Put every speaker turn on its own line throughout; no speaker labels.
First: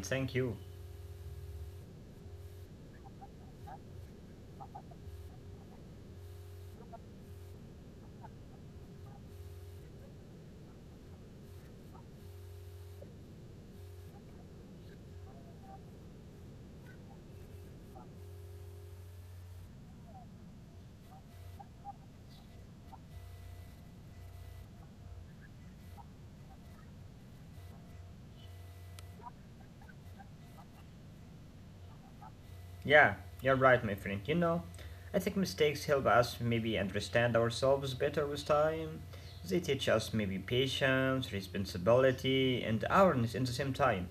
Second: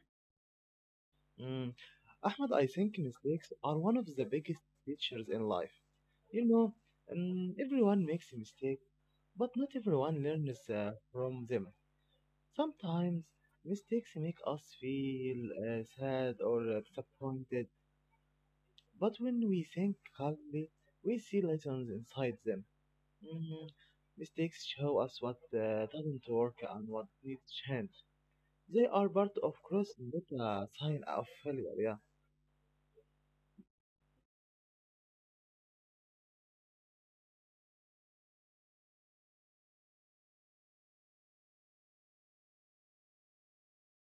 thank you.
Mm, Ahmed, I think mistakes are one of the biggest teachers in life. You know, Everyone makes a mistake, but not everyone learns from them. Sometimes mistakes make us feel sad or disappointed, but when we think calmly, we see lessons inside them. Mm, Mistakes show us what doesn't work and what needs change. They are part of growth, not a sign of failure. Yeah.
Yeah, you're right, my friend. You know, I think mistakes help us maybe understand ourselves better with time. They teach us maybe patience, responsibility, and awareness at the same time.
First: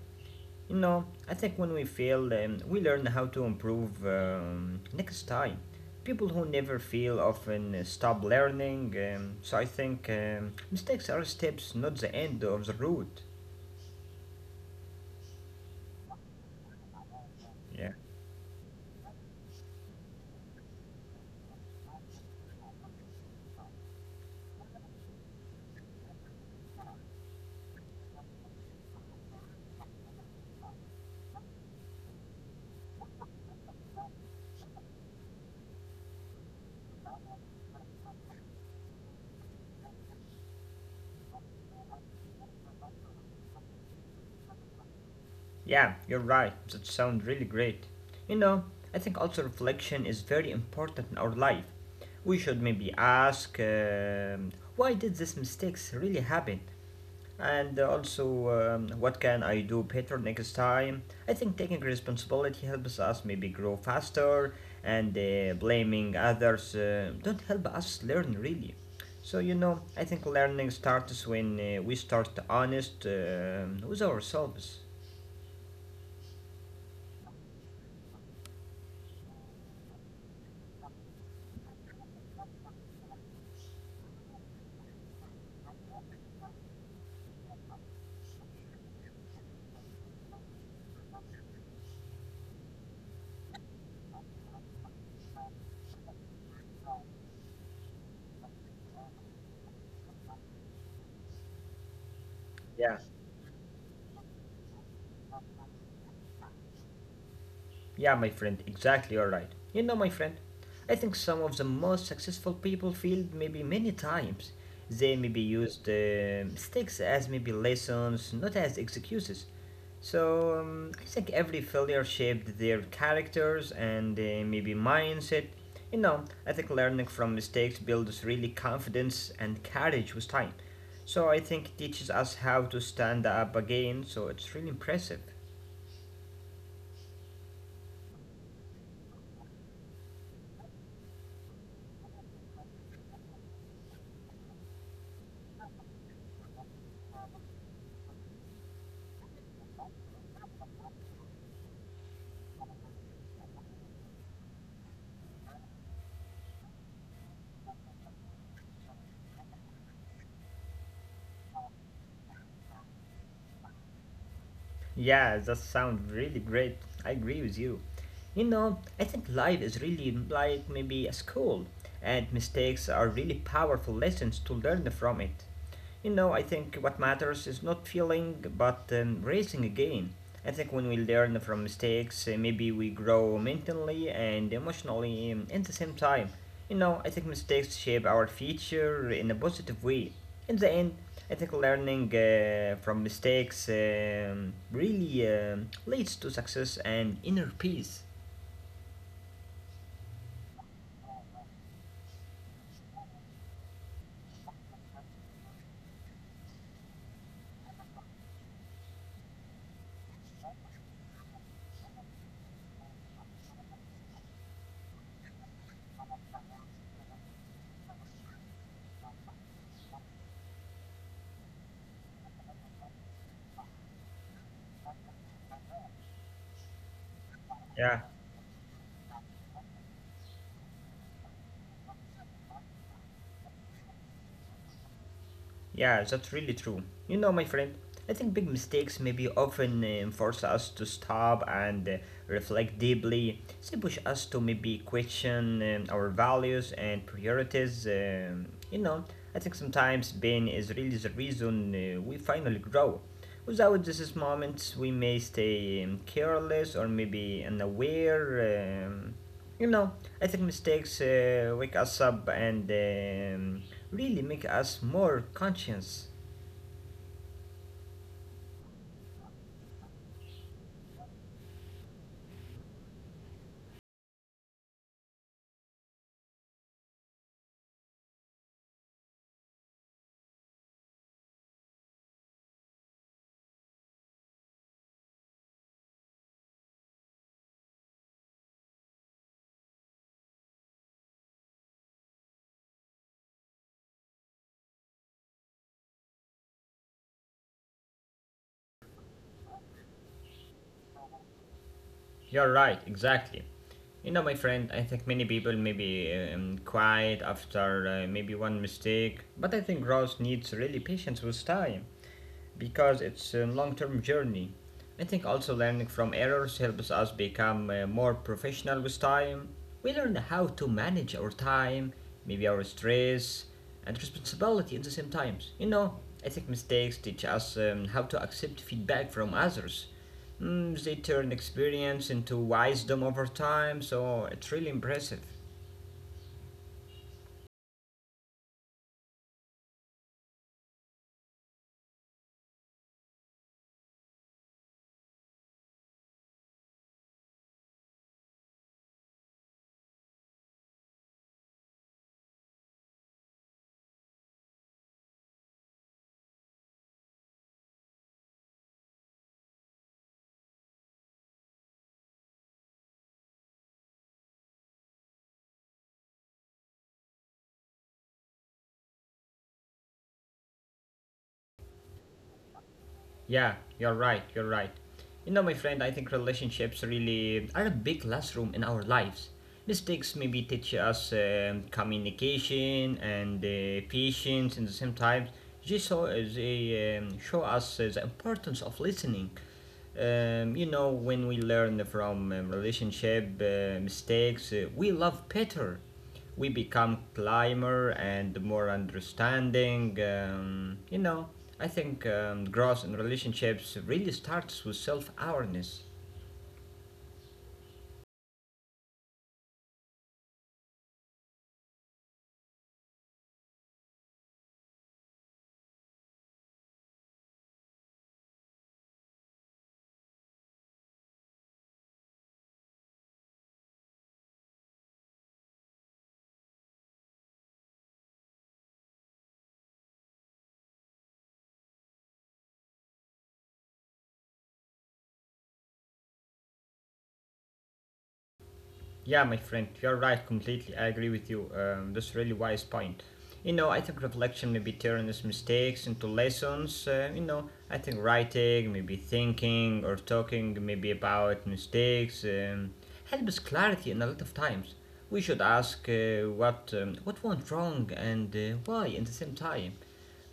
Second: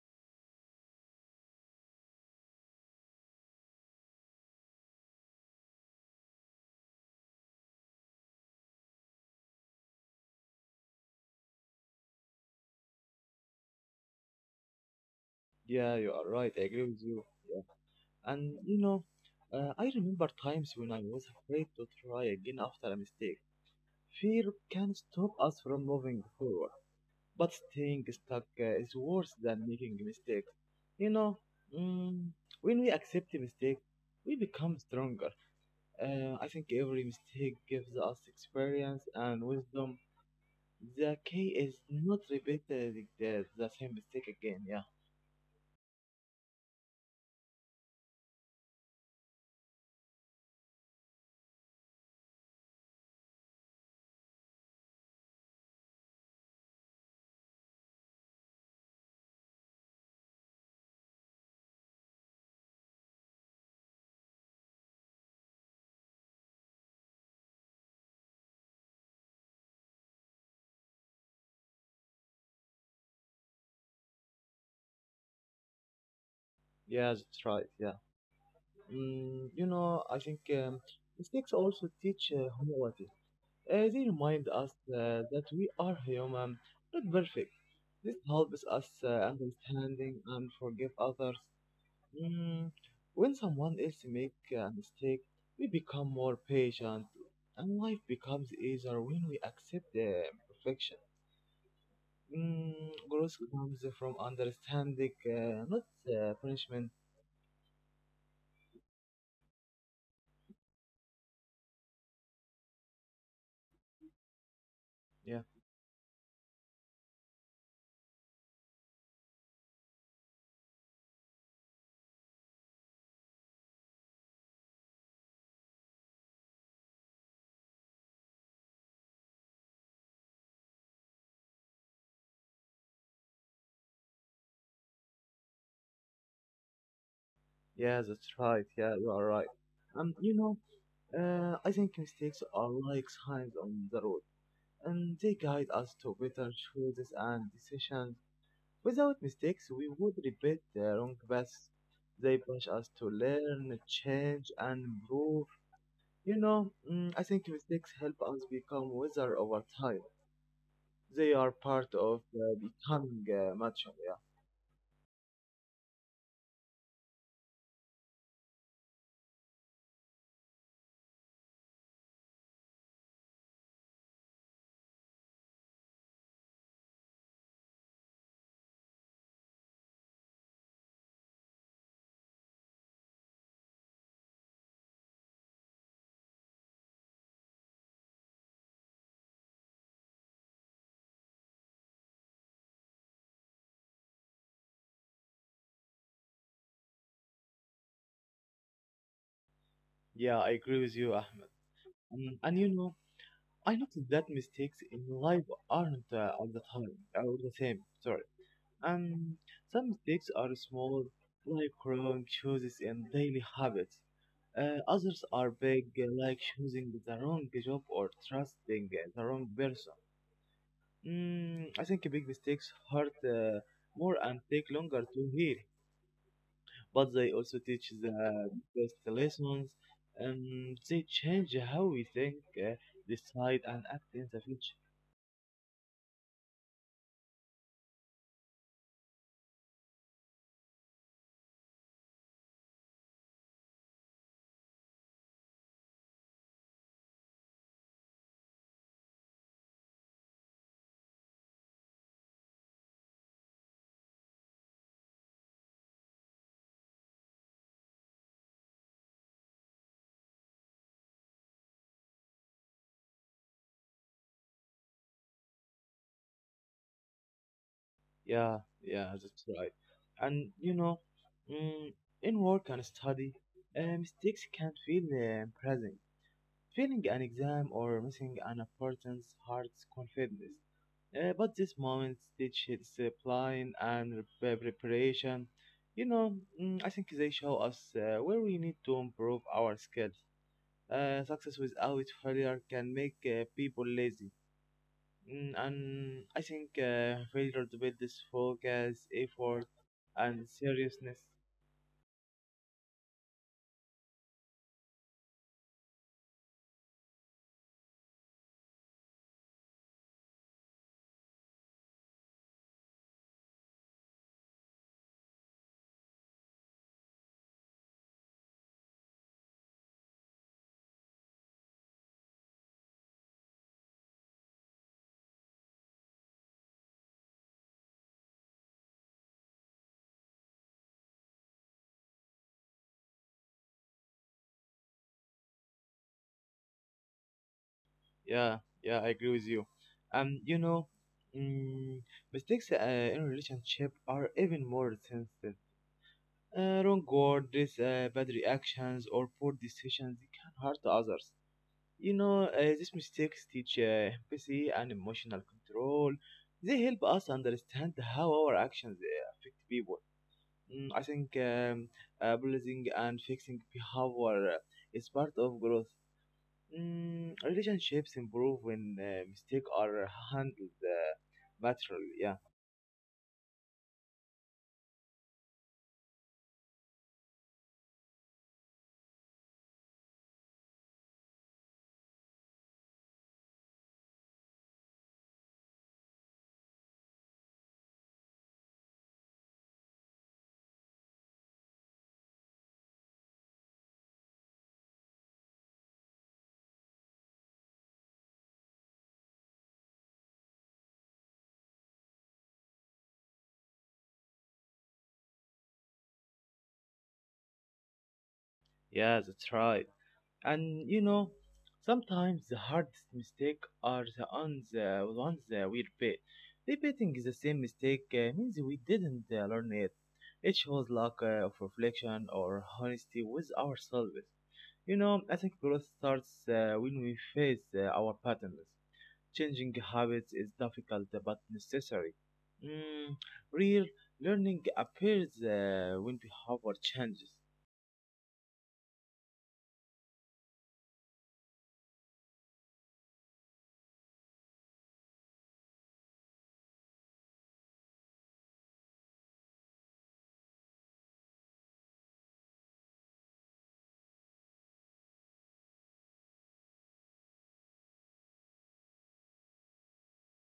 You know, I think when we fail, we learn how to improve next time. People who never fail often stop learning, so I think mistakes are steps, not the end of the road.
Yeah, you are right. I agree with you.
Yeah.
Yeah. And I remember times when I was afraid to try again after a mistake. Fear can stop us from moving forward, but staying stuck is worse than making mistakes. You know, mm, when we accept a mistake, we become stronger. I think every mistake gives us experience and wisdom. The key is not repeating the same mistake again. Yeah.
Yeah, you're right. That sounds really great. You know, I think also reflection is very important in our life. We should maybe ask why did these mistakes really happen? And also, what can I do better next time? I think taking responsibility helps us maybe grow faster, and blaming others don't help us learn really. So, you know, I think learning starts when we start honest with ourselves.
Yeah, that's right. Yeah. You know, I think mistakes also teach humility. They remind us that we are human, not perfect. This helps us understanding and forgive others. Mm, when someone else make a mistake, we become more patient, and life becomes easier when we accept the perfection. Mm,
Yeah.
Growth comes from understanding, not punishment.
Yeah, my friend, exactly, you're right. You know, my friend, I think some of the most successful people failed maybe many times. They
Yeah.
maybe used mistakes as maybe lessons, not as excuses. So I think every failure shaped their characters and maybe mindset. You know, I think learning from mistakes builds really confidence and courage with time. So I think it teaches us how to stand up again. So it's really impressive.
Yeah, that's right. Yeah, you are right. Um, you know, I think mistakes are like signs on the road, and they guide us to better choices and decisions. Without mistakes, we would repeat the wrong paths. They push us to learn, change, and improve. I think mistakes help us become wiser over time. They are part of becoming mature. Yeah.
Yeah, that sounds really great. I agree with you. You know, I think life is really like maybe a school, and mistakes are really powerful lessons to learn from it. You know, I think what matters is not feeling, but raising again. I think when we learn from mistakes, maybe we grow mentally and emotionally at the same time. You know, I think mistakes shape our future in a positive way. In the end, I think learning from mistakes really leads to success and inner peace.
Yeah, I agree with you, Ahmed. And you know, I noticed that mistakes in life aren't all the time, all the same. Sorry. Um, some mistakes are small, like wrong choices in daily habits. Others are big, like choosing the wrong job or trusting the wrong person. I think big mistakes hurt more and take longer to heal, but they also teach
Yeah.
the best lessons. They change how we think, uh, decide, and act in the future.
Yeah, that's really true. You know, my friend, I think big mistakes maybe often force us to stop and reflect deeply. They push us to maybe question our values and priorities. You know, I think sometimes pain is really the reason we finally grow. Without these moments, we may stay careless or maybe unaware. You know, I think mistakes wake us up and really make us more conscious.
Yeah, yeah, that's right. And mm, in work and study, mistakes can feel embarrassing. Failing an exam or missing an importance hurts confidence. But these moments teach discipline and preparation. I think they show us where we need to improve our skills. Success without failure can make people lazy. And I think failure to build this focus, effort, and seriousness.
You're right, exactly. You know, my friend, I think many people may be quiet after maybe one mistake, but I think growth needs really patience with time. Because it's a long-term journey. I think also learning from errors helps us become more professional with time. We learn how to manage our time, maybe our stress and responsibility at the same times. You know, I think mistakes teach us how to accept feedback from others. Mm, they turn experience into wisdom over time, so it's really impressive.
Yeah, yeah, I agree with you. Um, you know, mm, Mistakes in relationship are even more sensitive. Wrong words, bad reactions, or poor decisions they can hurt others. These mistakes teach empathy and emotional control. They help us understand how our actions affect people. I think apologizing and fixing behavior is part of growth. Relationships improve when mistakes are handled maturely. Yeah.
Yeah, you're right. You know, my friend, I think relationships really are a big classroom in our lives. Mistakes maybe teach us communication and patience and the same time. They show us the importance of listening. You know, when we learn from relationship mistakes, we love better, we become climber and more understanding. You know, I think growth in relationships really starts with self awareness.
Yeah, that's right. And you know, sometimes the hardest mistake are the ones, we repeat. Repeating the same mistake means we didn't learn it. It shows lack of reflection or honesty with ourselves. You know, I think growth starts when we face our patterns. Changing habits is difficult but necessary. Mm, Real learning appears when behavior changes.
Yeah, my friend, you're right completely. I agree with you. That's a really wise point. You know, I think reflection maybe turns mistakes into lessons. You know, I think writing, maybe thinking or talking maybe about mistakes helps clarity in a lot of times. We should ask what went wrong and why at the same time.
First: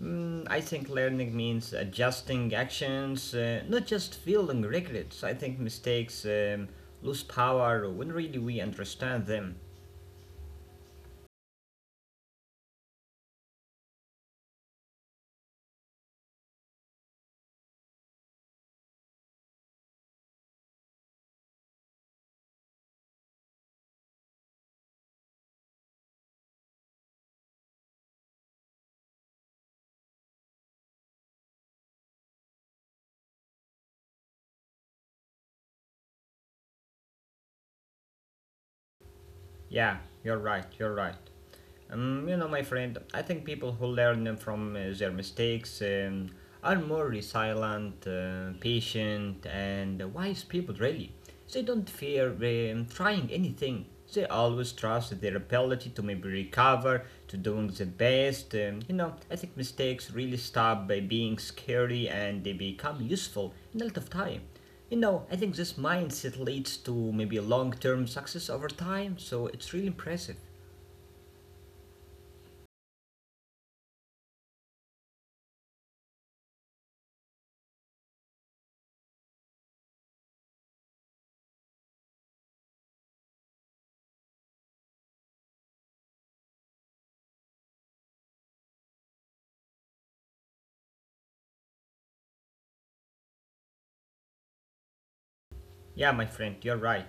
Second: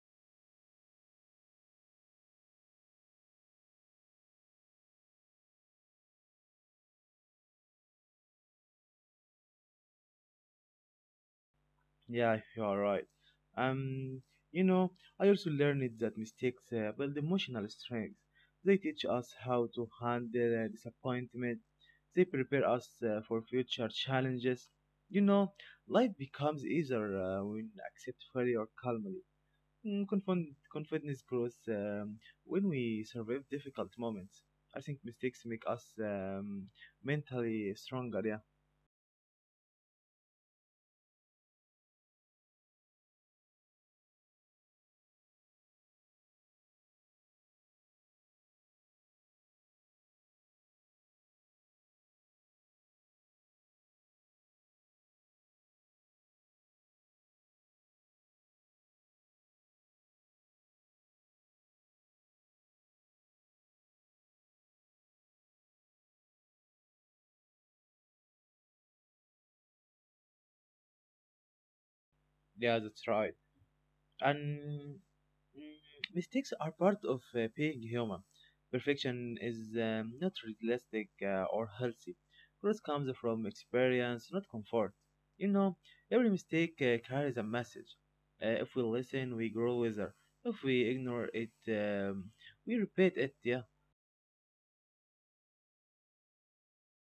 Mm, I think learning means adjusting actions, not just feeling regrets. I think mistakes lose power when really we understand them.
Yeah, you are right. Um, you know, I also learned that mistakes build emotional strength. They teach us how to handle disappointment. They prepare us for future challenges. You know, life becomes easier when we accept failure calmly. Confidence grows when we survive difficult moments. I think mistakes make us mentally stronger. Yeah,
Yeah, you're right. You know, my friend, I think people who learn from their mistakes are more resilient, patient, and wise people, really. They don't fear trying anything. They always trust their ability to maybe recover, to doing the best. You know, I think mistakes really stop by being scary and they become useful in a lot of time. You know, I think this mindset leads to maybe a long term success over time, so it's really impressive.
yeah, that's right. And mm, mistakes are part of being human. Perfection is not realistic or healthy. Growth comes from experience, not comfort. You know, every mistake carries a message. If we listen, we grow wiser. If we ignore it, we repeat it. Yeah,
Yeah, my friend, you're right.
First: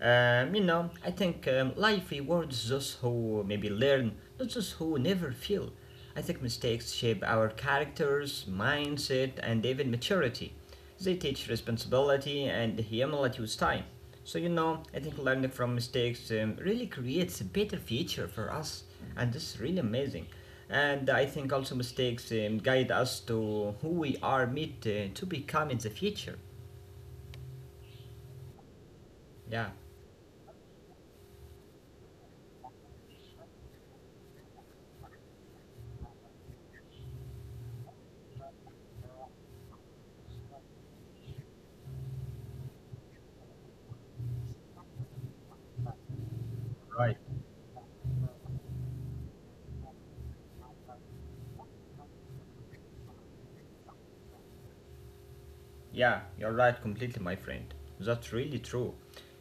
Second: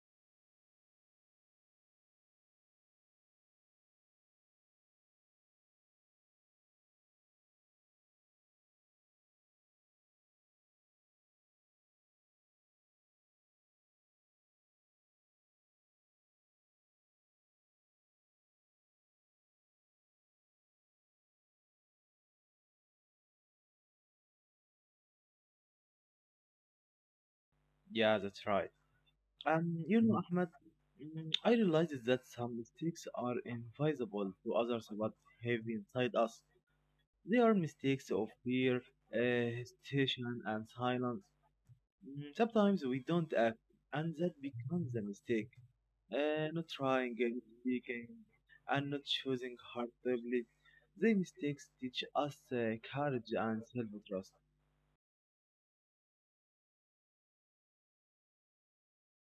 You know, I think life rewards those who maybe learn, not those who never feel. I think mistakes shape our characters, mindset, and even maturity. They teach responsibility and humility with time. So, you know, I think learning from mistakes really creates a better future for us, and this is really amazing. And I think also mistakes guide us to who we are meant to become in the future.
yeah, that's right.
Yeah.
You know, Ahmed, I realized that some mistakes are invisible to others but heavy inside us. They are mistakes of fear, hesitation, and silence. Sometimes we don't act, and that becomes a mistake. Not trying, not speaking, and not choosing heartily. They mistakes teach us courage and self-trust.
Yeah, you're right completely, my friend. That's really true.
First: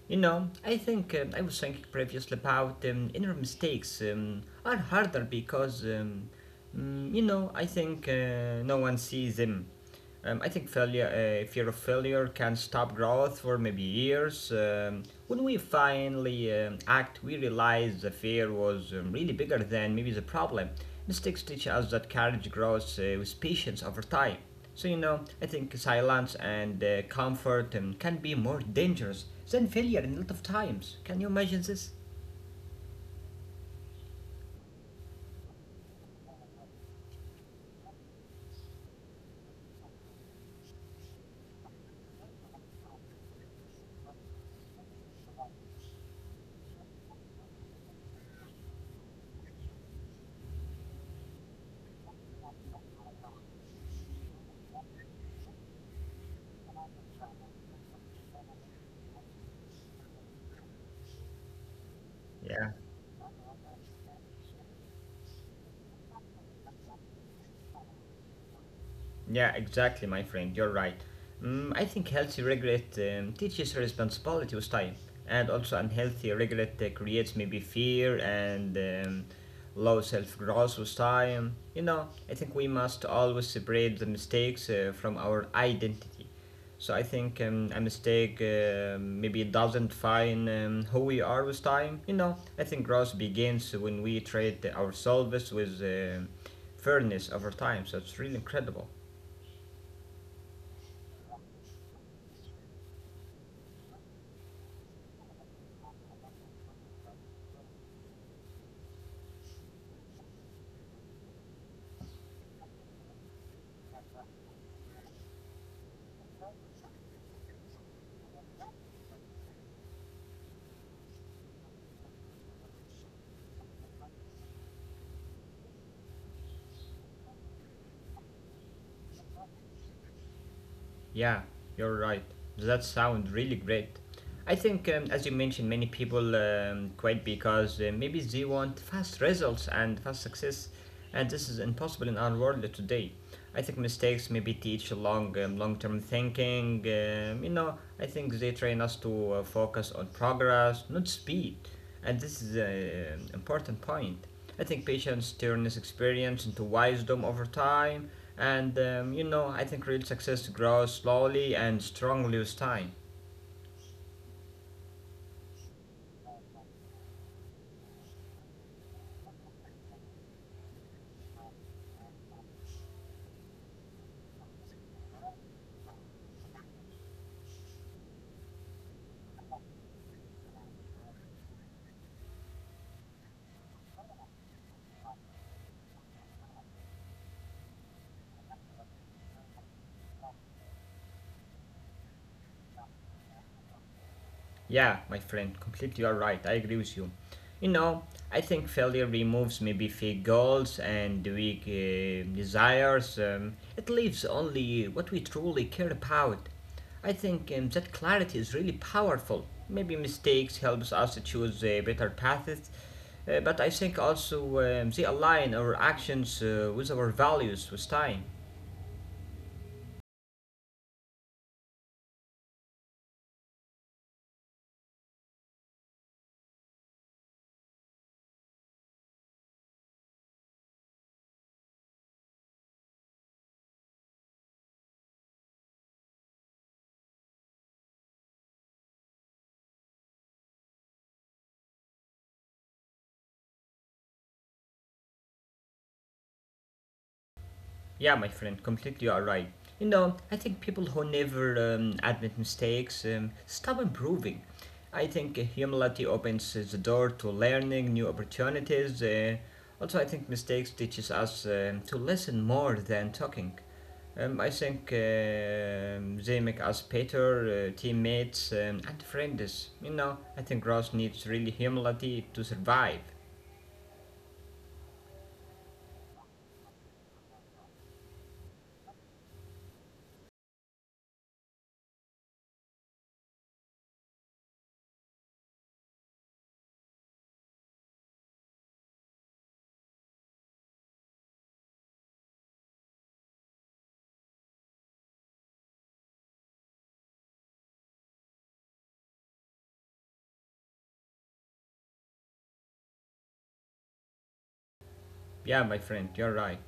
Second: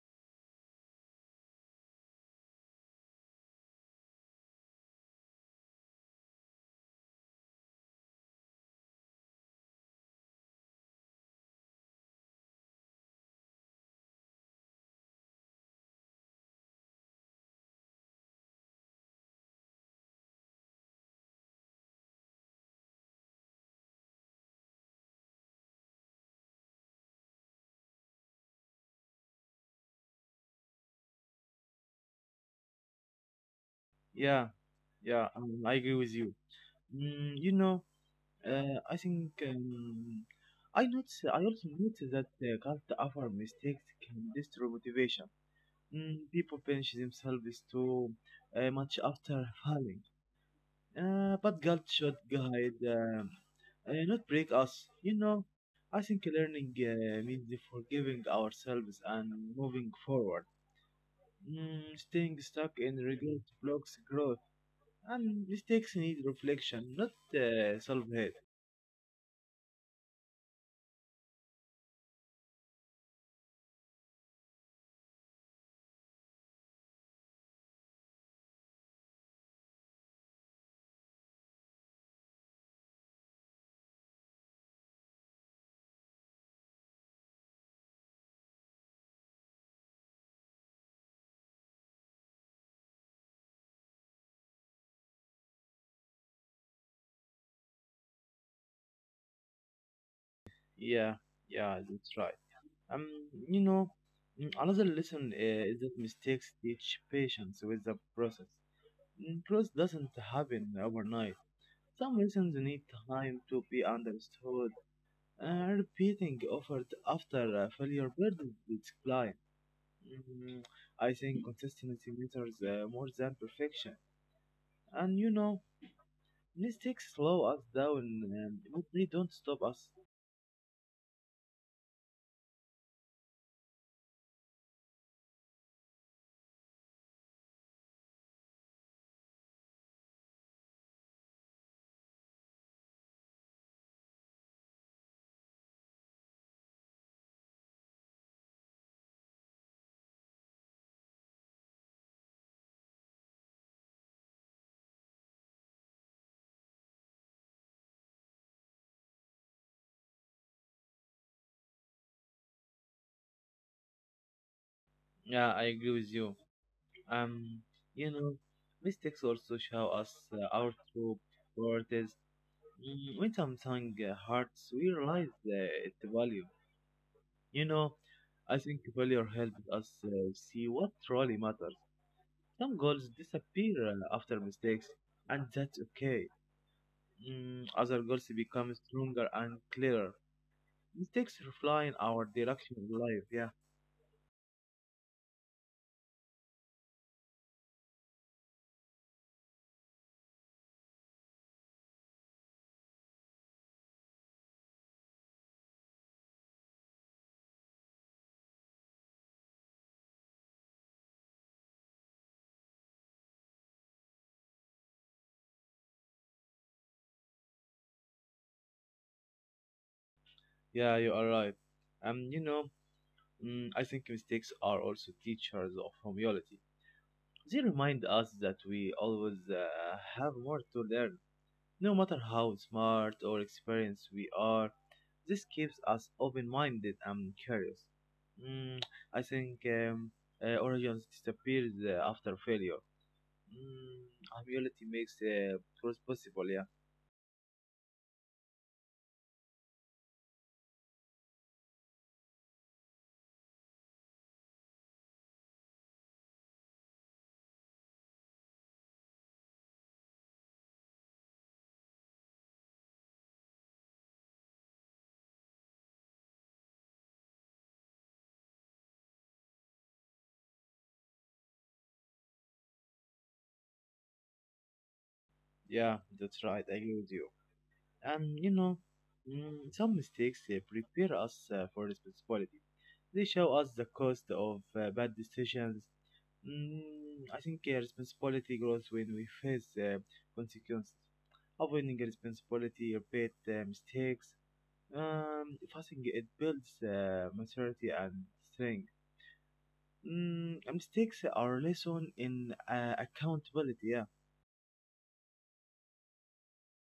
You know, I think I was thinking previously about inner mistakes are harder because, you know, I think no one sees them. I think failure, fear of failure can stop growth for maybe years. When we finally act, we realize the fear was really bigger than maybe the problem. Mistakes teach us that courage grows with patience over time. So, you know, I think silence and comfort can be more dangerous than failure in a lot of times. Can you imagine this?
Yeah, yeah, I agree with you. You know, I think I also notice that cult after mistakes can destroy motivation. People punish themselves too much after falling. But guilt should guide, not break us. You know, I think learning means forgiving ourselves and moving forward. Staying stuck
Yeah.
in regret blocks growth, and mistakes need reflection, not self-hate.
Yeah, exactly, my friend. You're right. Mm, I think healthy regret teaches responsibility with time, and also unhealthy regret creates maybe fear and low self growth with time. You know, I think we must always separate the mistakes from our identity. So I think a mistake maybe doesn't define who we are with time. You know, I think growth begins when we treat ourselves with fairness over time. So it's really incredible.
Yeah, yeah, that's right. Um, you know, another lesson is that mistakes teach patience with the process. Growth doesn't happen overnight. Some lessons need time to be understood. Repeating effort after failure burdens its client. Mm, I think consistency matters more than perfection. And you know, mistakes slow us down, but they don't stop us.
Yeah, you're right. Does That sounds really great. I think, as you mentioned, many people quit because maybe they want fast results and fast success, and this is impossible in our world today. I think mistakes maybe teach long-term thinking. You know, I think they train us to focus on progress, not speed, and this is an important point. I think patience turns experience into wisdom over time, and you know, I think real success grows slowly and strongly with time.
Yeah, I agree with you. Um, you know, mistakes also show us our true worth. When something hurts, we realize its value. You know, I think failure helps us see what truly matters. Some goals disappear after mistakes, and that's okay. Other goals become stronger and clearer. Mistakes refine our direction in life. Yeah,
Yeah, my friend, completely you're right. I agree with you. You know, I think failure removes maybe fake goals and weak desires. It leaves only what we truly care about. I think that clarity is really powerful. Maybe mistakes helps us to choose better paths, but I think also they align our actions with our values with time.
yeah, you are right. You know, I think mistakes are also teachers of humility. They remind us that we always have more to learn, no matter how smart or experienced we are. This keeps us open-minded and curious. Mm, I think origins disappears after failure. Mm, Humility makes progress possible. Yeah,
Yeah, my friend, completely are right. You know, I think people who never admit mistakes stop improving. I think humility opens the door to learning new opportunities. Also, I think mistakes teaches us to listen more than talking. I think they make us better teammates and friends. You know, I think growth needs really humility to survive.
yeah, that's right. I agree with you. And you know, some mistakes prepare us for responsibility. They show us the cost of bad decisions. I think responsibility grows when we face consequences. Avoiding responsibility, repeat mistakes. Fasting it builds maturity and strength. Mistakes are lesson in accountability. Yeah.
Yeah, my friend, you're right.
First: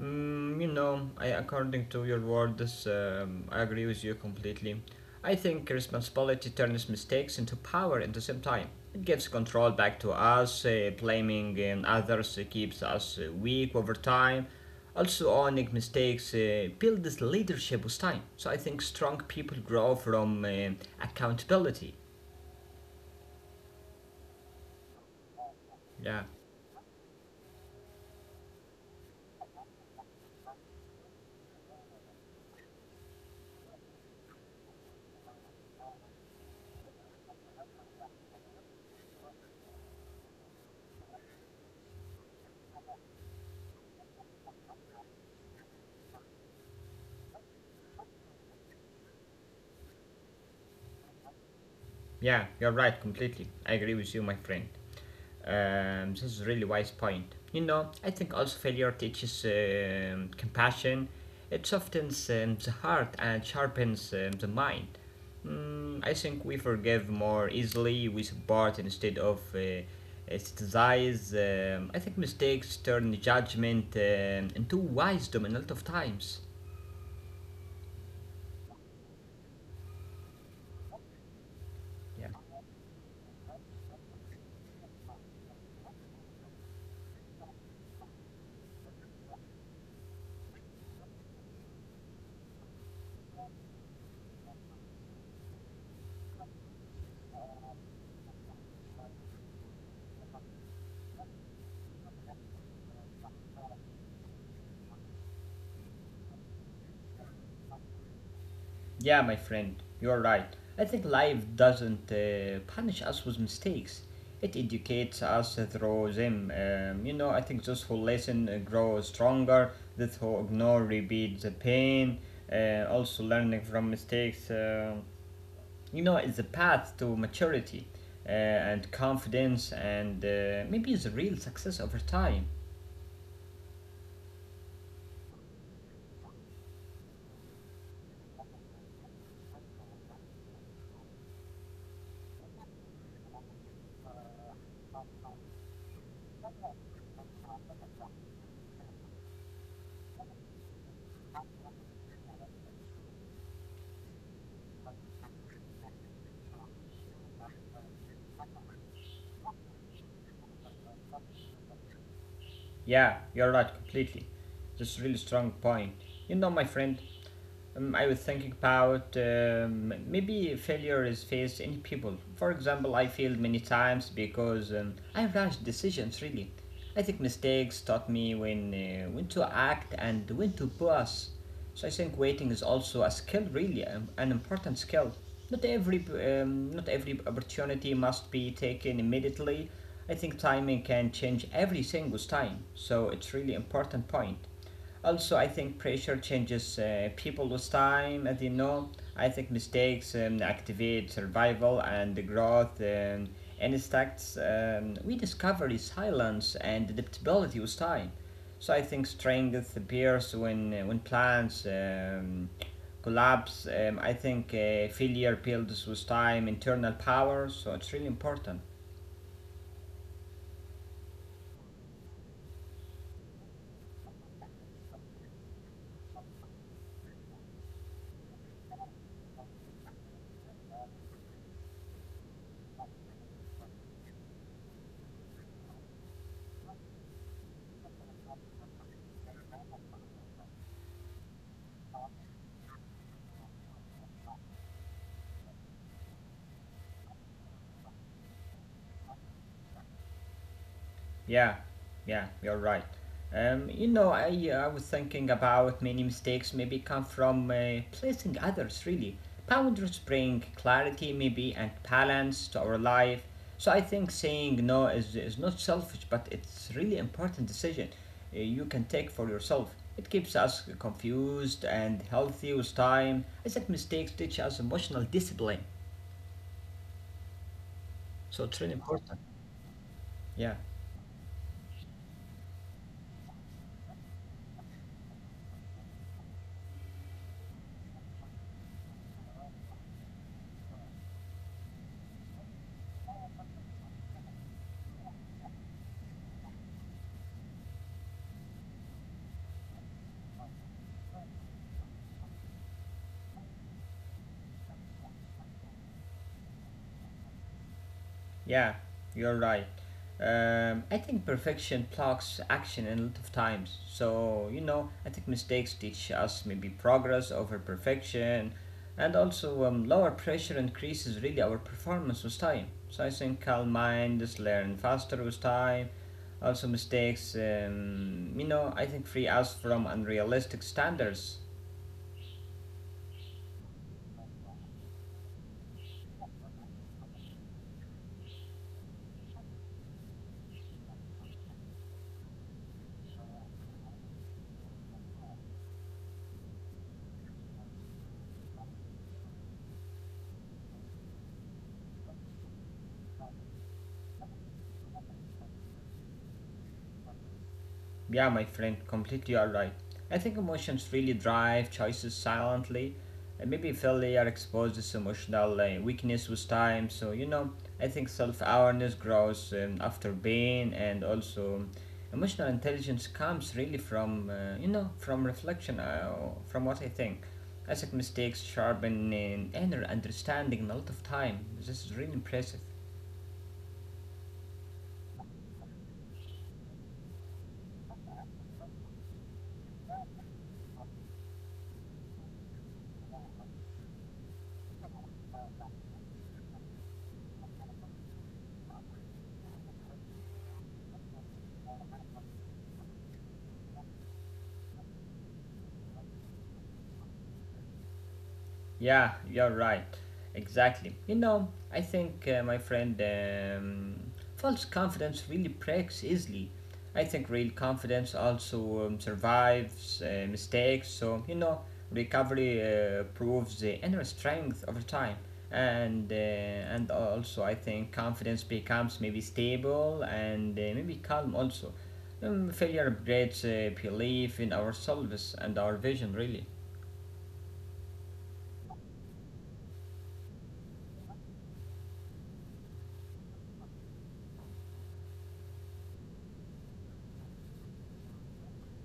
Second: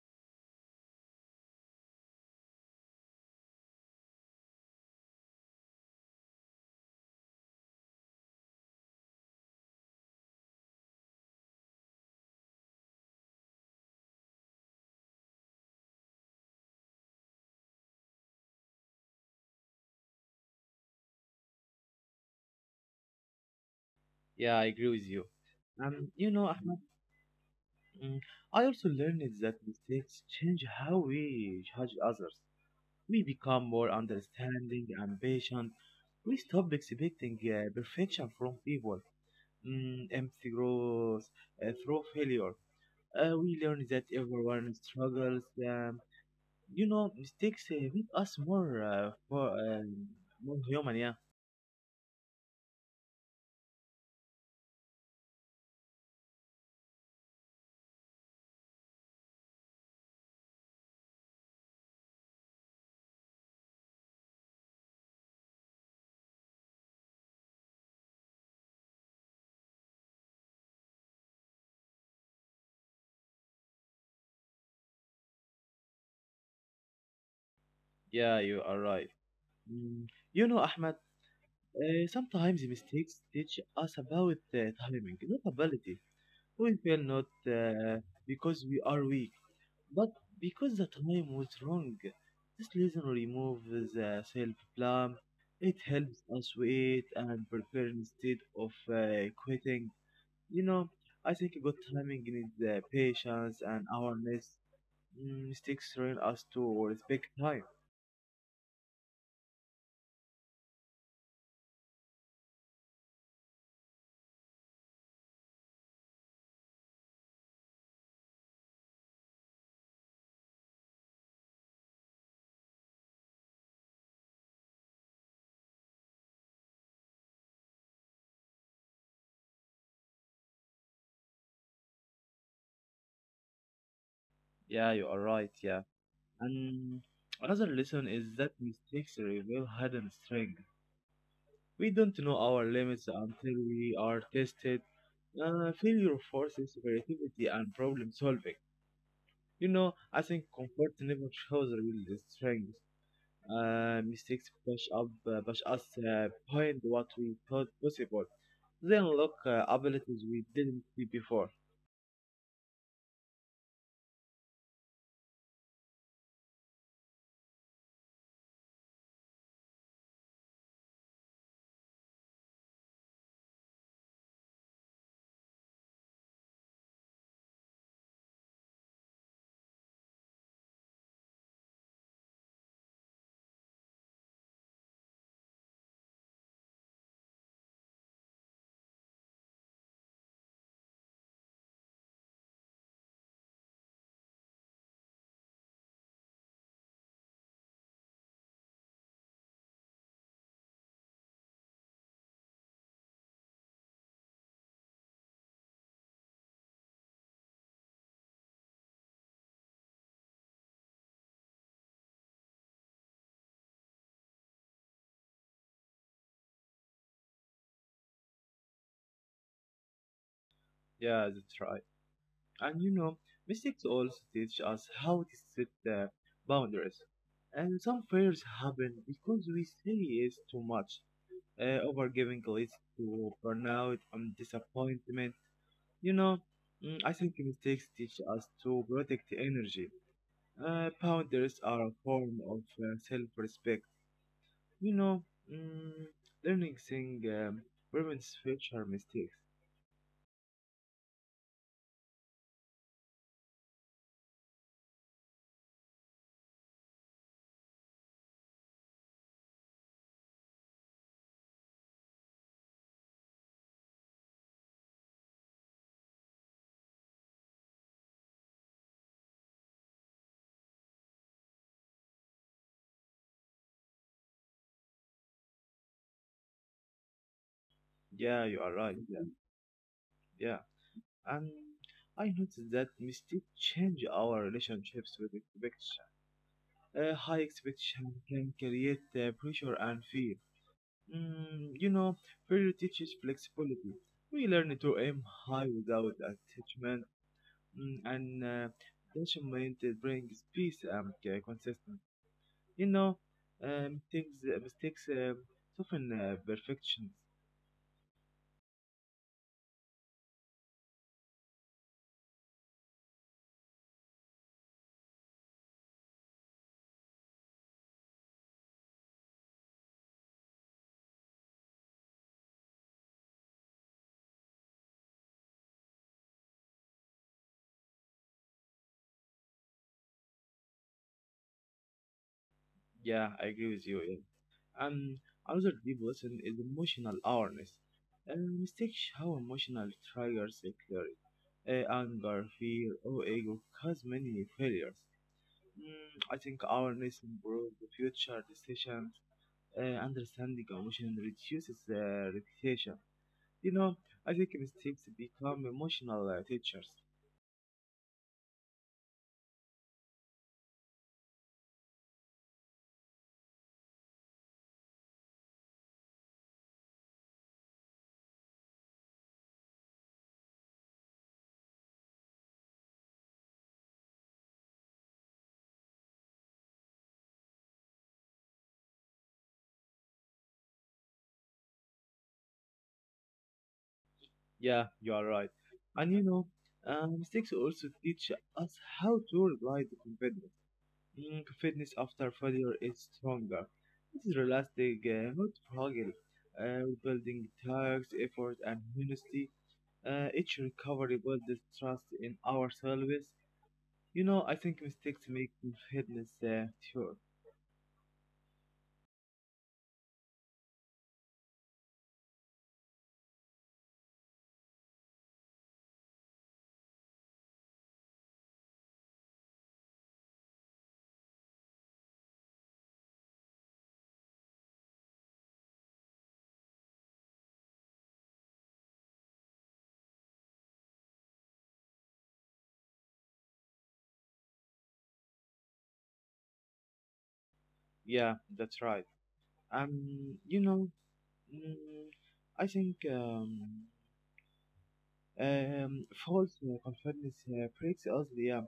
Mm, you know, I, according to your words, I agree with you completely. I think responsibility turns mistakes into power at the same time. It gives control back to us, blaming others keeps us weak over time. Also, owning mistakes builds leadership with time. So I think strong people grow from accountability.
Yeah, I agree with you.
Yeah,
You know, Ahmed, mm, I also learned that mistakes change how we judge others. We become more understanding and patient. We stop expecting perfection from people. Empathy grows through failure. We learn that everyone struggles. You know, mistakes make us more human. Yeah.
yeah, you're right completely. I agree with you, my friend. This is a really wise point. You know, I think also failure teaches compassion. It softens the heart and sharpens the mind. Mm, I think we forgive more easily. We support instead of criticize. I think mistakes turn judgment into wisdom a lot of times.
Yeah, you are right. mm. You know, Ahmed,
Yeah.
sometimes mistakes teach us about timing, not ability. We feel not uh, because we are weak, but because the time was wrong. This lesson removes self-blame. It helps us wait and prepare instead of quitting. You know, I think good timing needs patience and awareness. Mistakes train us to respect time.
Yeah, my friend, you're right. I think life doesn't punish us with mistakes. It educates us through them. You know, I think those who listen grow stronger, those who ignore repeat the pain. Also, learning from mistakes, you know, is the path to maturity and confidence and maybe is a real success over time.
Yeah, you are right. Yeah. And another lesson is that mistakes reveal hidden strength. We don't know our limits until we are tested. Failure forces creativity and problem solving. You know, I think comfort never shows real strength. Mistakes push us behind what we thought possible. They unlock abilities we didn't see before.
Yeah, you're right completely. That's a really strong point. You know, my friend, I was thinking about maybe failure is faced in people. For example, I failed many times because I rushed decisions. Really, I think mistakes taught me when to act and when to pause. So I think waiting is also a skill, really, an important skill. Not every opportunity must be taken immediately. I think timing can change everything with time. So it's really important point. Also, I think pressure changes people with time, as you know. I think mistakes activate survival and the growth instincts. We discover resilience and adaptability with time. So I think strength appears when plans collapse. I think failure builds with time internal power. So it's really important.
Yeah, that's right. And you know, mistakes also teach us how to set the boundaries. And some failures happen because we say yes too much. Overgiving leads to burnout and disappointment. You know, I think mistakes teach us to protect energy. Boundaries are a form of self-respect. You know, mm, Learning thing prevents future mistakes.
Yeah, yeah, you're right. You know, I was thinking about many mistakes maybe come from placing others, really. Boundaries bring clarity, maybe, and balance to our life. So I think saying no is not selfish, but it's really important decision you can take for yourself. It keeps us confused and healthy with time. I think mistakes teach us emotional discipline.
Yeah,
So
you
it's
are
really
right.
important.
Yeah,
Yeah.
yeah. And I noticed that mistakes change our relationships with expectation. High expectation can create pressure and fear. You know, failure teaches flexibility. We learn to aim high without attachment, and attachment brings peace and consistency. You know, um, things, Mistakes soften perfections.
Yeah, you're right. I think perfection blocks action a lot of times. So, you know, I think mistakes teach us maybe progress over perfection. And also, lower pressure increases really our performance with time. So, I think calm minds learn faster with time. Also, mistakes, you know, I think free us from unrealistic standards.
Yeah, I agree with you. Yeah. And another deep lesson is emotional awareness. Uh, Mistakes how emotional triggers occur. Anger, fear, or ego cause many failures. I think awareness improves the future decisions. Understanding emotion reduces repetition. You know, I think mistakes become emotional teachers.
Yeah, my friend, completely alright. I think emotions really drive choices silently. And maybe if they are exposed to this emotional weakness with time, so you know, I think self awareness grows after pain, and also emotional intelligence comes really from you know from reflection. From what I think mistakes sharpen in inner understanding a lot of time. This is really impressive.
Yeah, you are right. And you know, mistakes also teach us how to rebuild confidence. Fitness after failure is stronger. It is realistic, not fragile. Rebuilding tags, effort, and honesty. Each recovery builds trust in ourselves. You know, I think mistakes make fitness sure.
Yeah, you're right. Exactly. You know, I think, my friend, false confidence really breaks easily. I think real confidence also survives mistakes. So, you know, recovery proves the inner strength over time. And uh, and also, I think confidence becomes maybe stable and maybe calm also. Failure upgrades belief in ourselves and our vision, really.
Yeah, that's right. You know, mm, I think false confidence breaks us. Yeah,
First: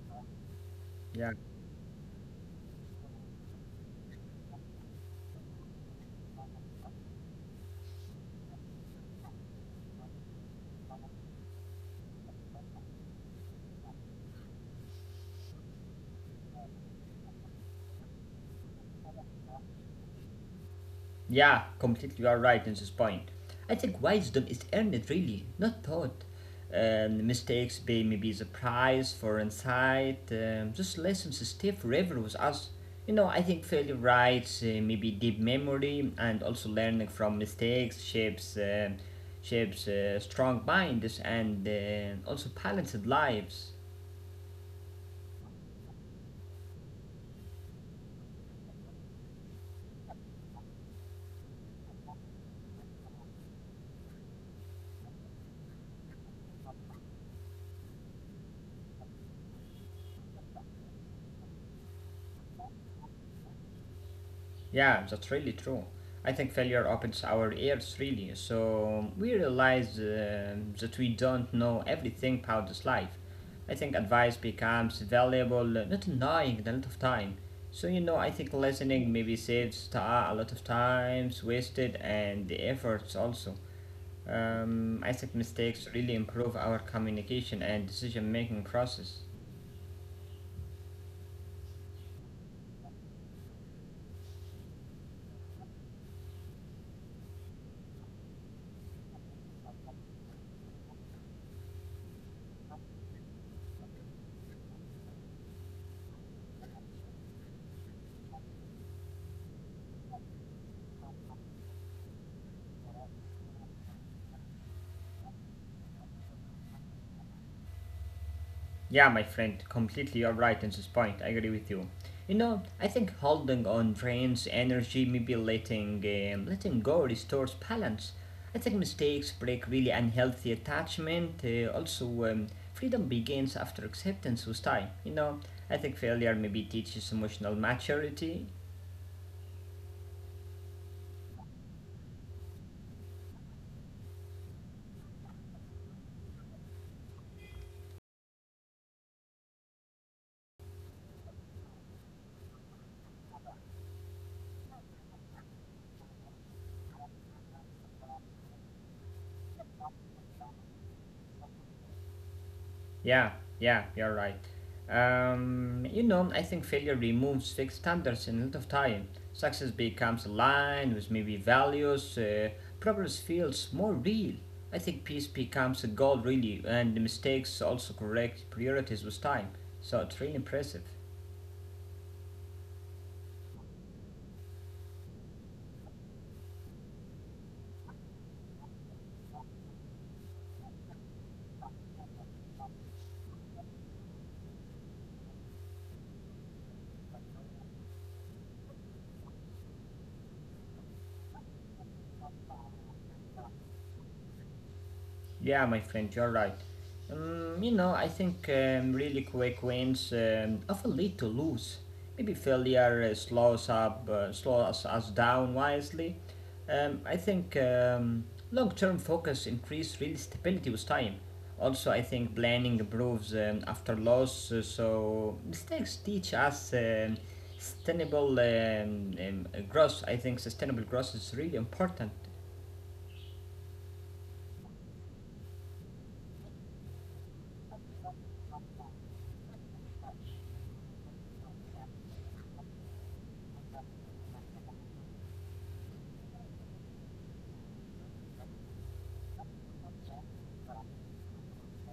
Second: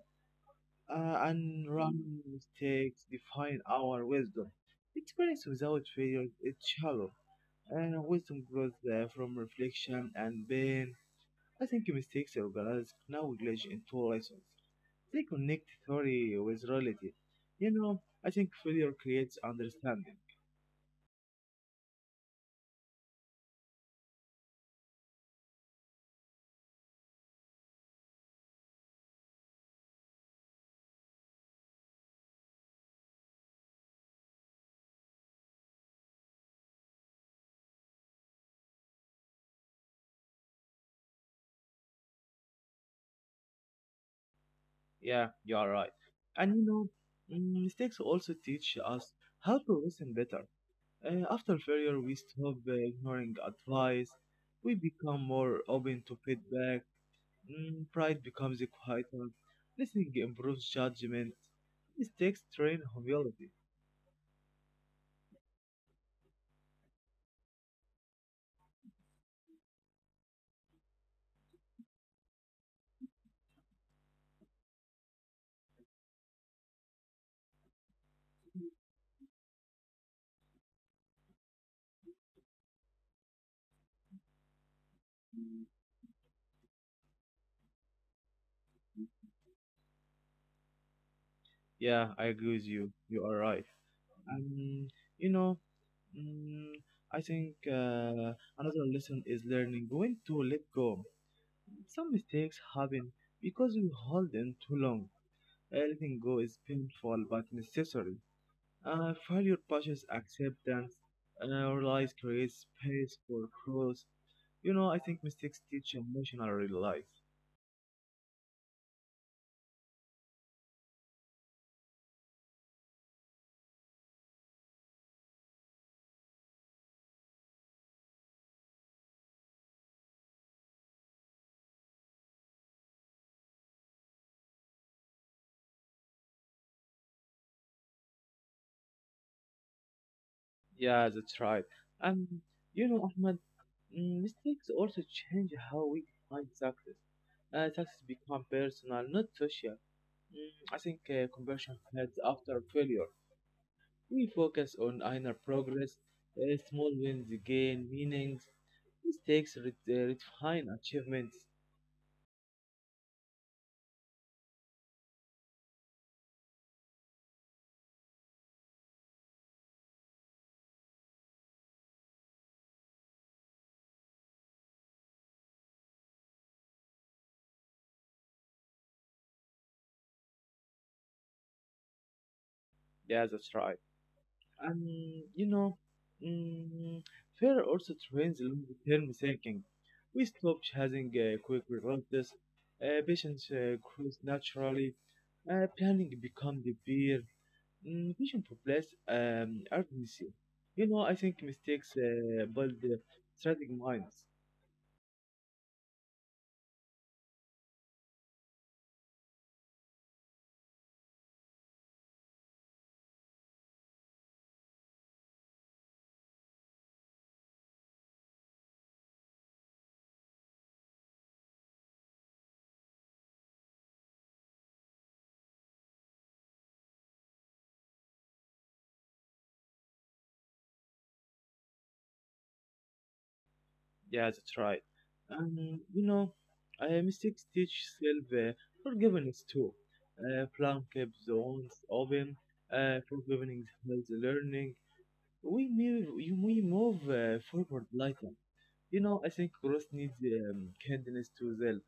and running mistakes define our wisdom. Experience without failure is shallow, and wisdom grows from reflection and pain. I think mistakes are organized knowledge into lessons. They connect theory with reality. You know, I think failure creates understanding.
Yeah, completely. You are right in this point. I think wisdom is earned, really, not taught. Mistakes pay maybe the price for insight. Those lessons stay forever with us. You know, I think failure rights, maybe deep memory, and also learning from mistakes shapes shapes strong minds and also balanced lives.
Yeah, you are right. And you know, mistakes also teach us how to listen better. After failure, we stop ignoring advice. We become more open to feedback. Pride becomes quieter. Listening improves judgment. Mistakes train humility.
Yeah, that's really true. I think failure opens our ears really, so we realize that we don't know everything about this life. I think advice becomes valuable, not annoying a lot of time. So you know, I think listening maybe saves a lot of times wasted and the efforts also. I think mistakes really improve our communication and decision making process.
Yeah, I agree with you. You are right. And you know, mm, I think another lesson is learning when to let go. Some mistakes happen because we hold them too long. Letting go is painful but necessary. Failure pushes acceptance, relies creates space for growth. You know, I think mistakes teach emotional life.
Yeah, my friend, completely you're right in this point. I agree with you. You know, I think holding on drains energy, maybe letting letting go restores balance. I think mistakes break really unhealthy attachment. Also, um, freedom begins after acceptance with time. You know, I think failure maybe teaches emotional maturity.
Yeah, that's right. And you know, Ahmed, mistakes also change how we define success. Success become personal, not social. I think conversion fades after failure. We focus on inner progress, small wins gain meanings. Mistakes re- uh, redefine achievements.
Yeah, yeah, you're right. You know, I think failure removes fixed standards in a lot of time. Success becomes aligned with maybe values. Problems feels more real. I think peace becomes a goal really, and the mistakes also correct priorities with time. So it's really impressive.
Yeah, that's right. And you know, mm, fear also trains long-term thinking. We stop chasing quick results. Patience grows naturally. Planning becomes the beer. Vision replace urgency. You know, I think mistakes build strategic minds.
Yeah, my friend, you're right. You know, I think really quick wins often lead to lose. Maybe failure slows us down wisely. I think long-term focus increase real stability with time. Also, I think planning improves after loss, so mistakes teach us sustainable growth. I think sustainable growth is really important.
Yeah, that's right. And you know, mistakes teach self forgiveness too. Plum kept the wounds open, forgiveness, helps learning. We move forward lighter. You know, I think growth needs kindness to self,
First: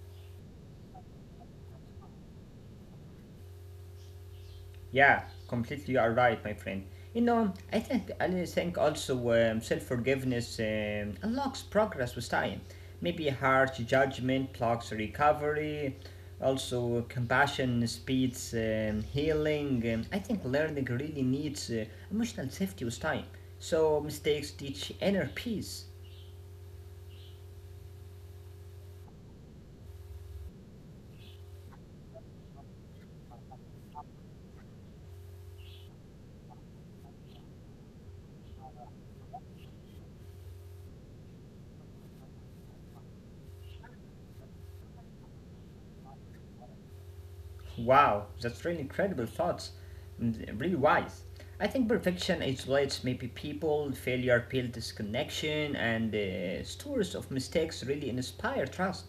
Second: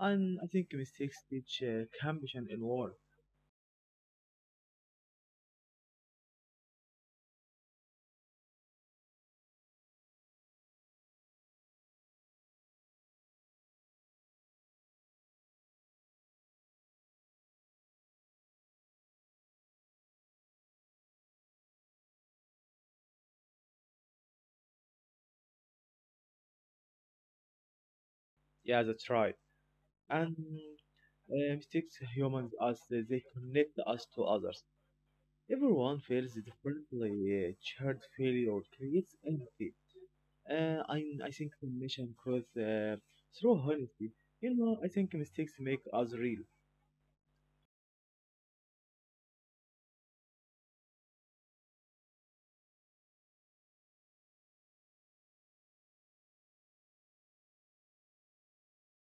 and I think mistakes teach compassion in war.
Yeah, completely you are right, my friend. You know, I think also self forgiveness unlocks progress with time. Maybe harsh judgment blocks recovery. Also, compassion speeds healing. I think learning really needs emotional safety with time. So mistakes teach inner peace.
Yeah, that's right. And mistakes humans us; they connect us to others. Everyone feels differently. Shared failure creates empathy. Uh, I, I think mission grows through honesty. You know, I think mistakes make us real.
Wow, that's really incredible thoughts. Mm, really wise. I think perfection isolates maybe people, failure builds disconnection, and stories of mistakes really inspire trust.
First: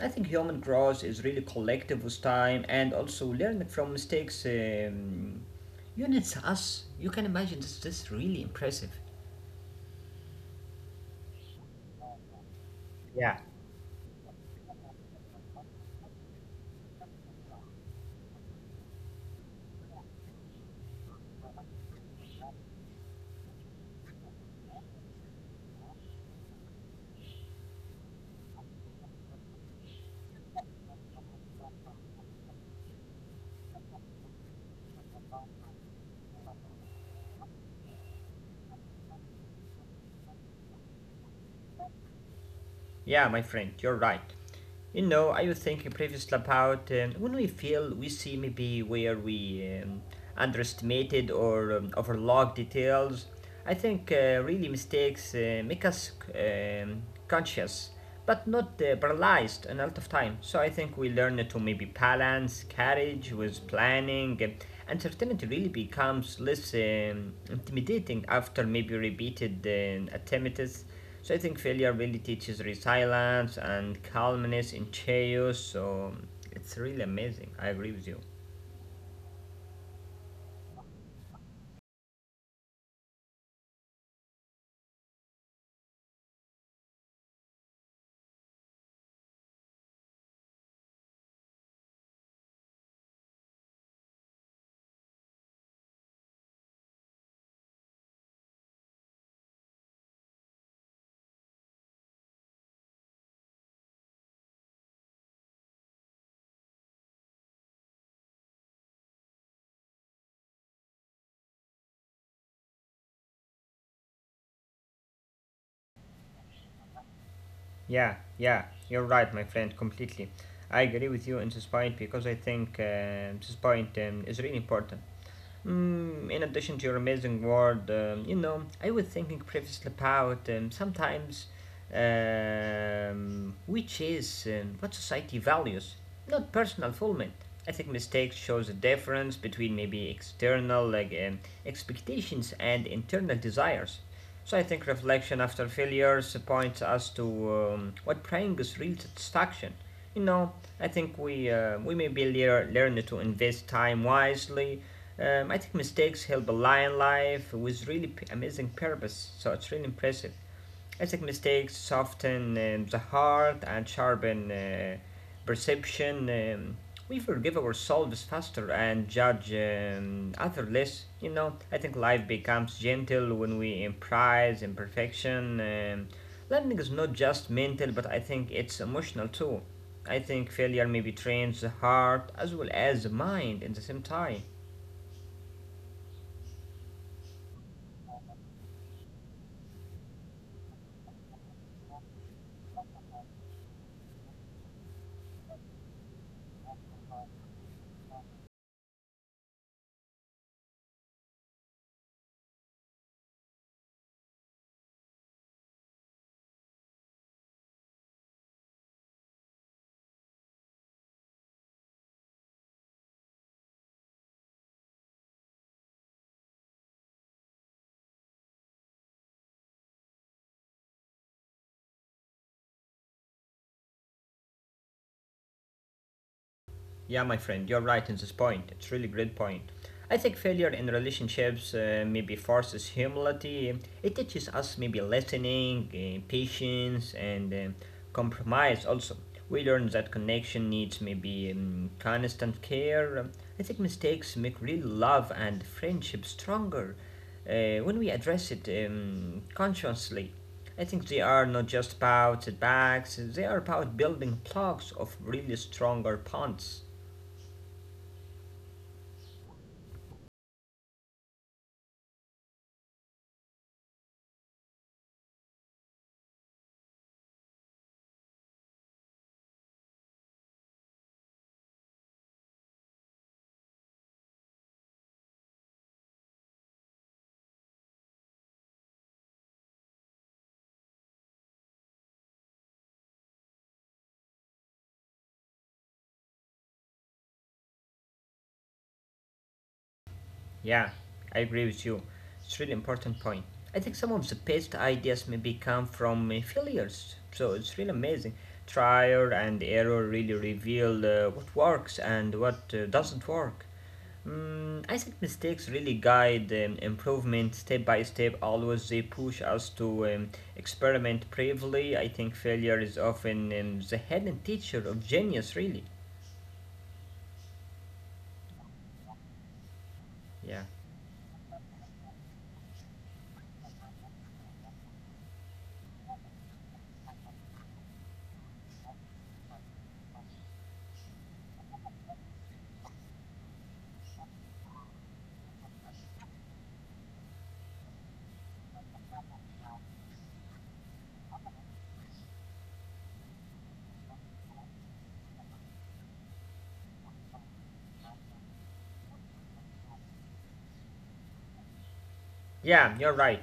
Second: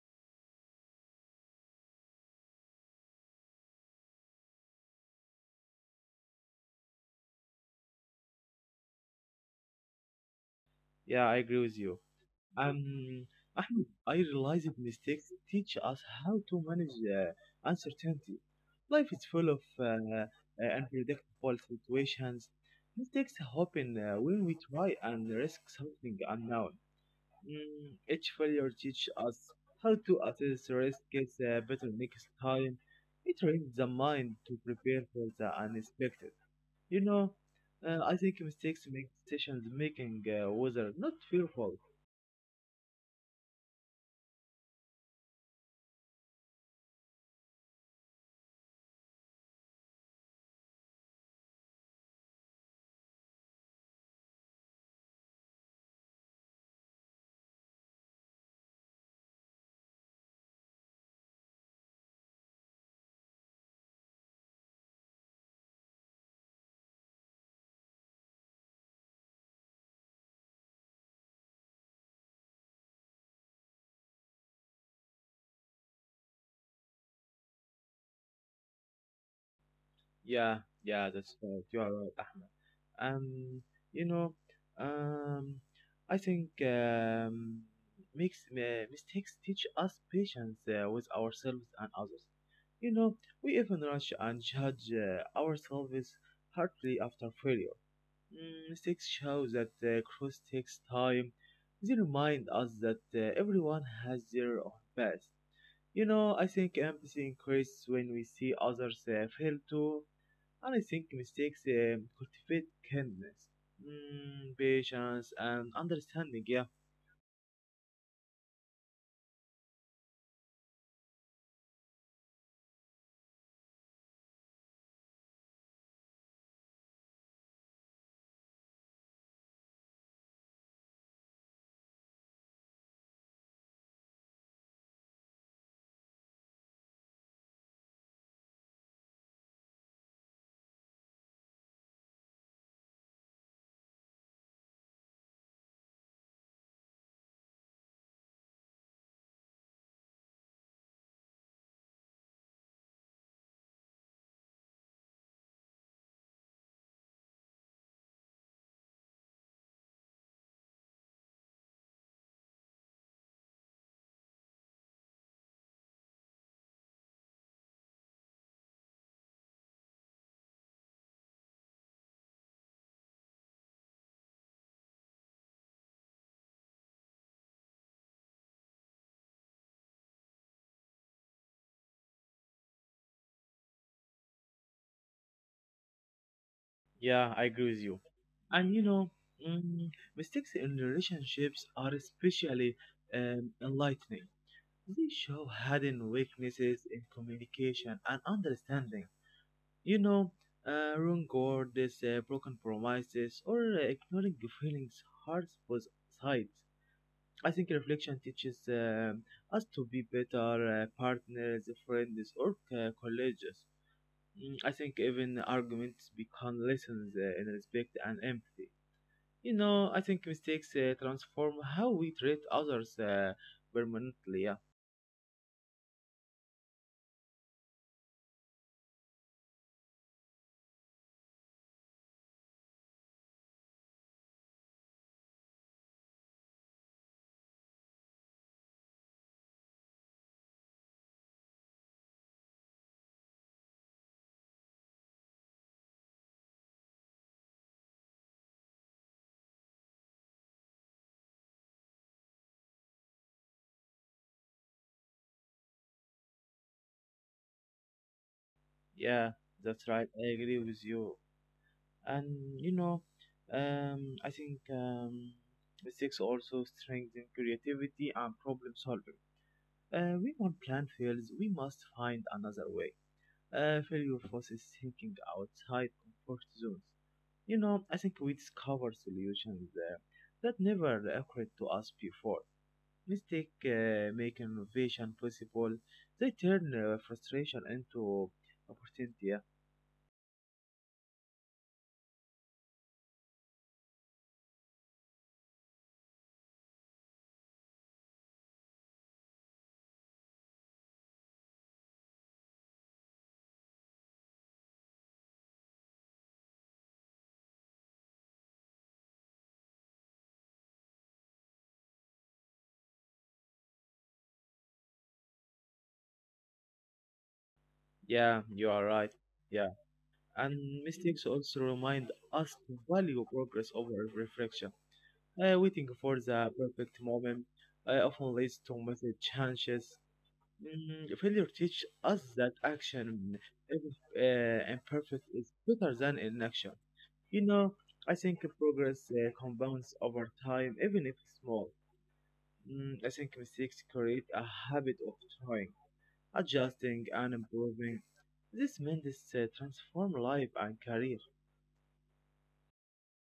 I think human growth is really collective with time, and also learning from mistakes units us. You can imagine this, is really impressive.
Yeah, I agree with you. Um,
Yeah,
Ahmed, I realize that mistakes teach us how to manage uncertainty. Life is full of unpredictable situations. Mistakes happen when we try and risk something unknown. Each failure teaches us how to assess risk better next time. It trains the mind to prepare for the unexpected. You know, I think mistakes make decisions making whether not fearful.
yeah, my friend, you're right. You know, I was thinking previously about when we feel we see maybe where we underestimated or overlooked details. I think really mistakes make us conscious, but not paralyzed a lot of time. So I think we learn to maybe balance courage with planning. And uncertainty really becomes less intimidating after maybe repeated attempts. So I think failure really teaches resilience and calmness in chaos. So it's really amazing. I agree with you.
Yeah, yeah, that's right. You are right, Ahmed. Um, you know, um, I think makes mistakes teach us patience with ourselves and others. You know, we even rush and judge ourselves hardly after failure. Mistakes show that growth takes time. They remind us that everyone has their own path. You know, I think empathy increases when we see others fail too, and I think mistakes cultivate kindness, patience, and understanding. Yeah,
Yeah, yeah, you're right, my friend, completely. I agree with you in this point because I think this point is really important. Mm, in addition to your amazing word, you know, I was thinking previously about sometimes which is what society values, not personal fulfillment. I think mistakes shows a difference between maybe external like expectations and internal desires. So I think reflection after failures points us to what brings real satisfaction. You know, I think we may be learn to invest time wisely. I think mistakes help a lion life with really amazing purpose. So it's really impressive. Ethnic mistakes soften the heart and sharpen perception. We forgive ourselves faster and judge others less. You know, I think life becomes gentle when we embrace imperfection. Learning is not just mental, but I think it's emotional too. I think failure maybe trains the heart as well as the mind in the same time.
yeah, I agree with you. And you know, mm, mistakes in relationships are especially enlightening. They show hidden weaknesses in communication and understanding. You know, wrong words, broken promises, or ignoring feelings hurts both sides. I think reflection teaches us to be better partners, friends, or colleagues. I think even arguments become lessons in respect and empathy. You know, I think mistakes transform how we treat others permanently. Yeah,
Yeah, my friend, you're right in this point. It's really great point. I think failure in relationships maybe forces humility. It teaches us maybe listening, patience, and compromise. Also, we learn that connection needs maybe constant care. I think mistakes make real love and friendship stronger when we address it consciously. I think they are not just about setbacks; they are about building blocks of really stronger bonds.
yeah, that's right. I agree with you. And you know, I think mistakes also strengthen creativity and problem solving. When one plan fails, we must find another way. Failure forces thinking outside comfort zones. You know, I think we discover solutions that never occurred to us before. Mistake make innovation possible. They turn frustration into opportunity. Yeah,
Yeah, I agree with you. It's really important point. I think some of the best ideas maybe come from failures. So it's really amazing. Trial and error really reveal what works and what doesn't work. Mm, I think mistakes really guide improvement step by step. Always they push us to experiment bravely. I think failure is often the hidden teacher of genius. Really,
yeah, you are right. Yeah,
yeah,
and mistakes also remind us to value progress over reflection. Waiting for the perfect moment often leads to missed chances. Failure teach us that action, if imperfect, is better than inaction. You know, I think progress compounds over time, even if small. I think mistakes create a habit of trying, adjusting, and improving. This means transform life and career.
yeah, you're right.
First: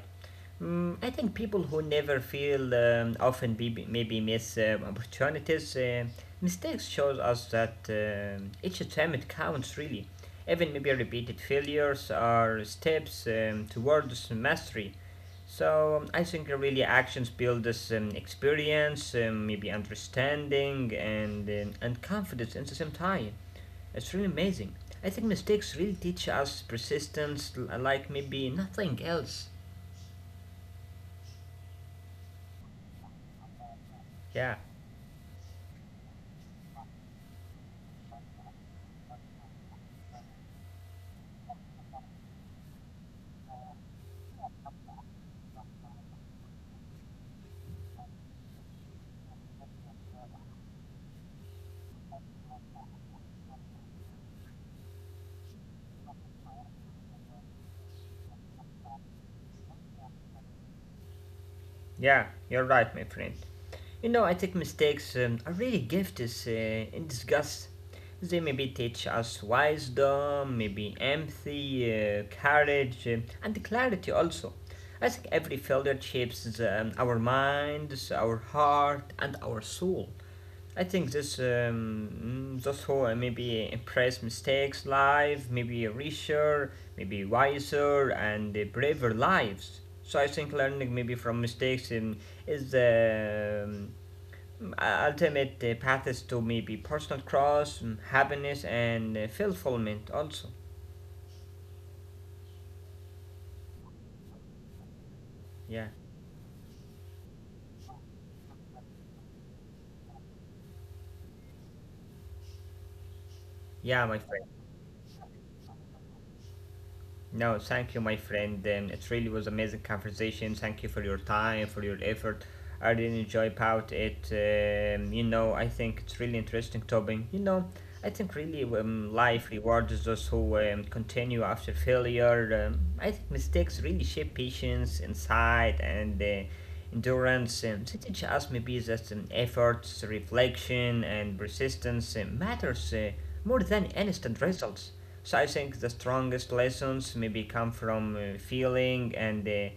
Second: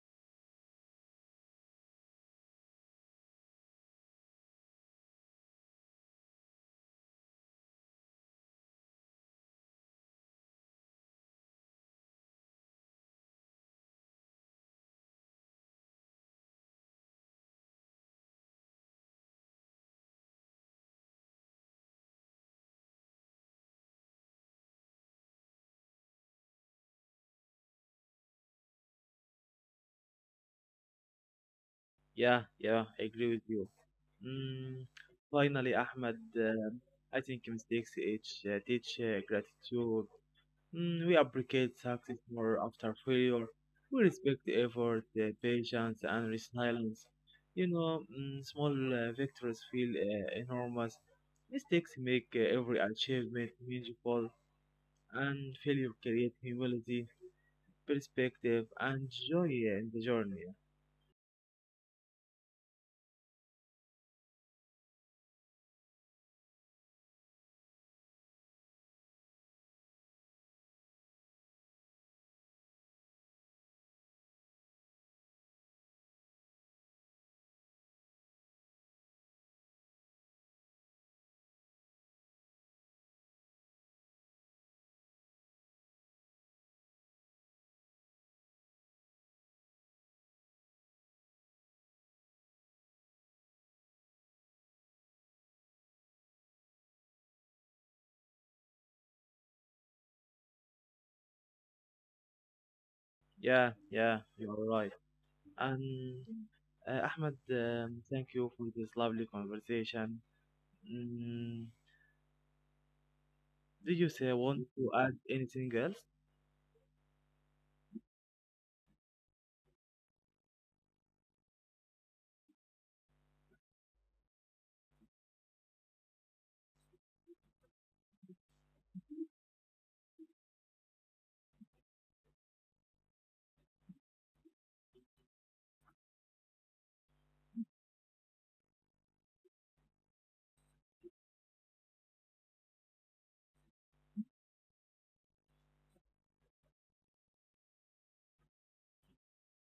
Mm, I think people who never feel often be, maybe miss opportunities. Mistakes shows us that each attempt counts really. Even maybe repeated failures are steps towards mastery. So I think really actions build this experience, maybe understanding and and confidence at the same time. It's really amazing. I think mistakes really teach us persistence, like maybe nothing else.
Yeah, yeah, I agree with you.
Yeah.
Mm, finally, Ahmed, I think mistakes teach gratitude. We appreciate success more after failure. We respect the effort, the patience, and resilience. You know, small victories feel enormous. Mistakes make every achievement meaningful, and failure creates humility, perspective, and joy in the journey.
Yeah, you're right, my friend. You know, I think mistakes are really gift is in disgust. They maybe teach us wisdom, maybe empathy, courage, and clarity also. I think every failure shapes our minds, our heart, and our soul. I think this those who maybe impress mistakes live maybe richer, maybe wiser and braver lives. So I think learning maybe from mistakes is the ultimate path to maybe personal cross, happiness and fulfillment also.
Yeah, yeah, you are right.
Yeah,
And Ahmed, thank you for this lovely conversation. Mm, did you
yeah, my
say
friend.
want to add anything else?
No, thank you, my friend. It really was amazing conversation. Thank you for your time, for your effort. I really enjoy about it. You know, I think it's really interesting topic. You know, I think really life rewards those who continue after failure. I think mistakes really shape patience, insight, and endurance sims. It teaches us maybe that efforts, reflection, and persistence matters more than instant results. So I think the strongest lessons maybe come from feeling and uh,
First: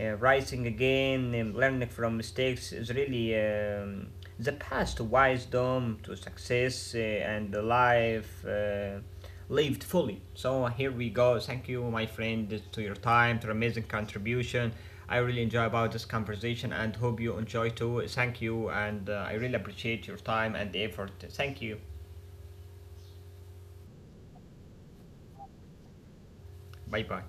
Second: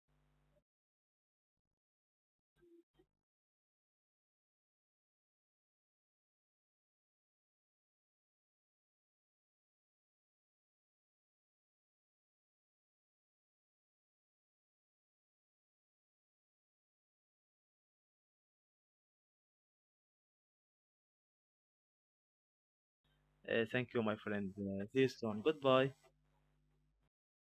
uh, rising again. Learning from mistakes is really the path to wisdom, to success, and life. Lived fully. So here we go. Thank you, my friend, to your time, to your amazing contribution. I really enjoy about this conversation and hope you enjoy too. Thank you, and I really appreciate your time and the effort. Thank you.
Thank you, my friend. See you soon. Goodbye.
Bye bye.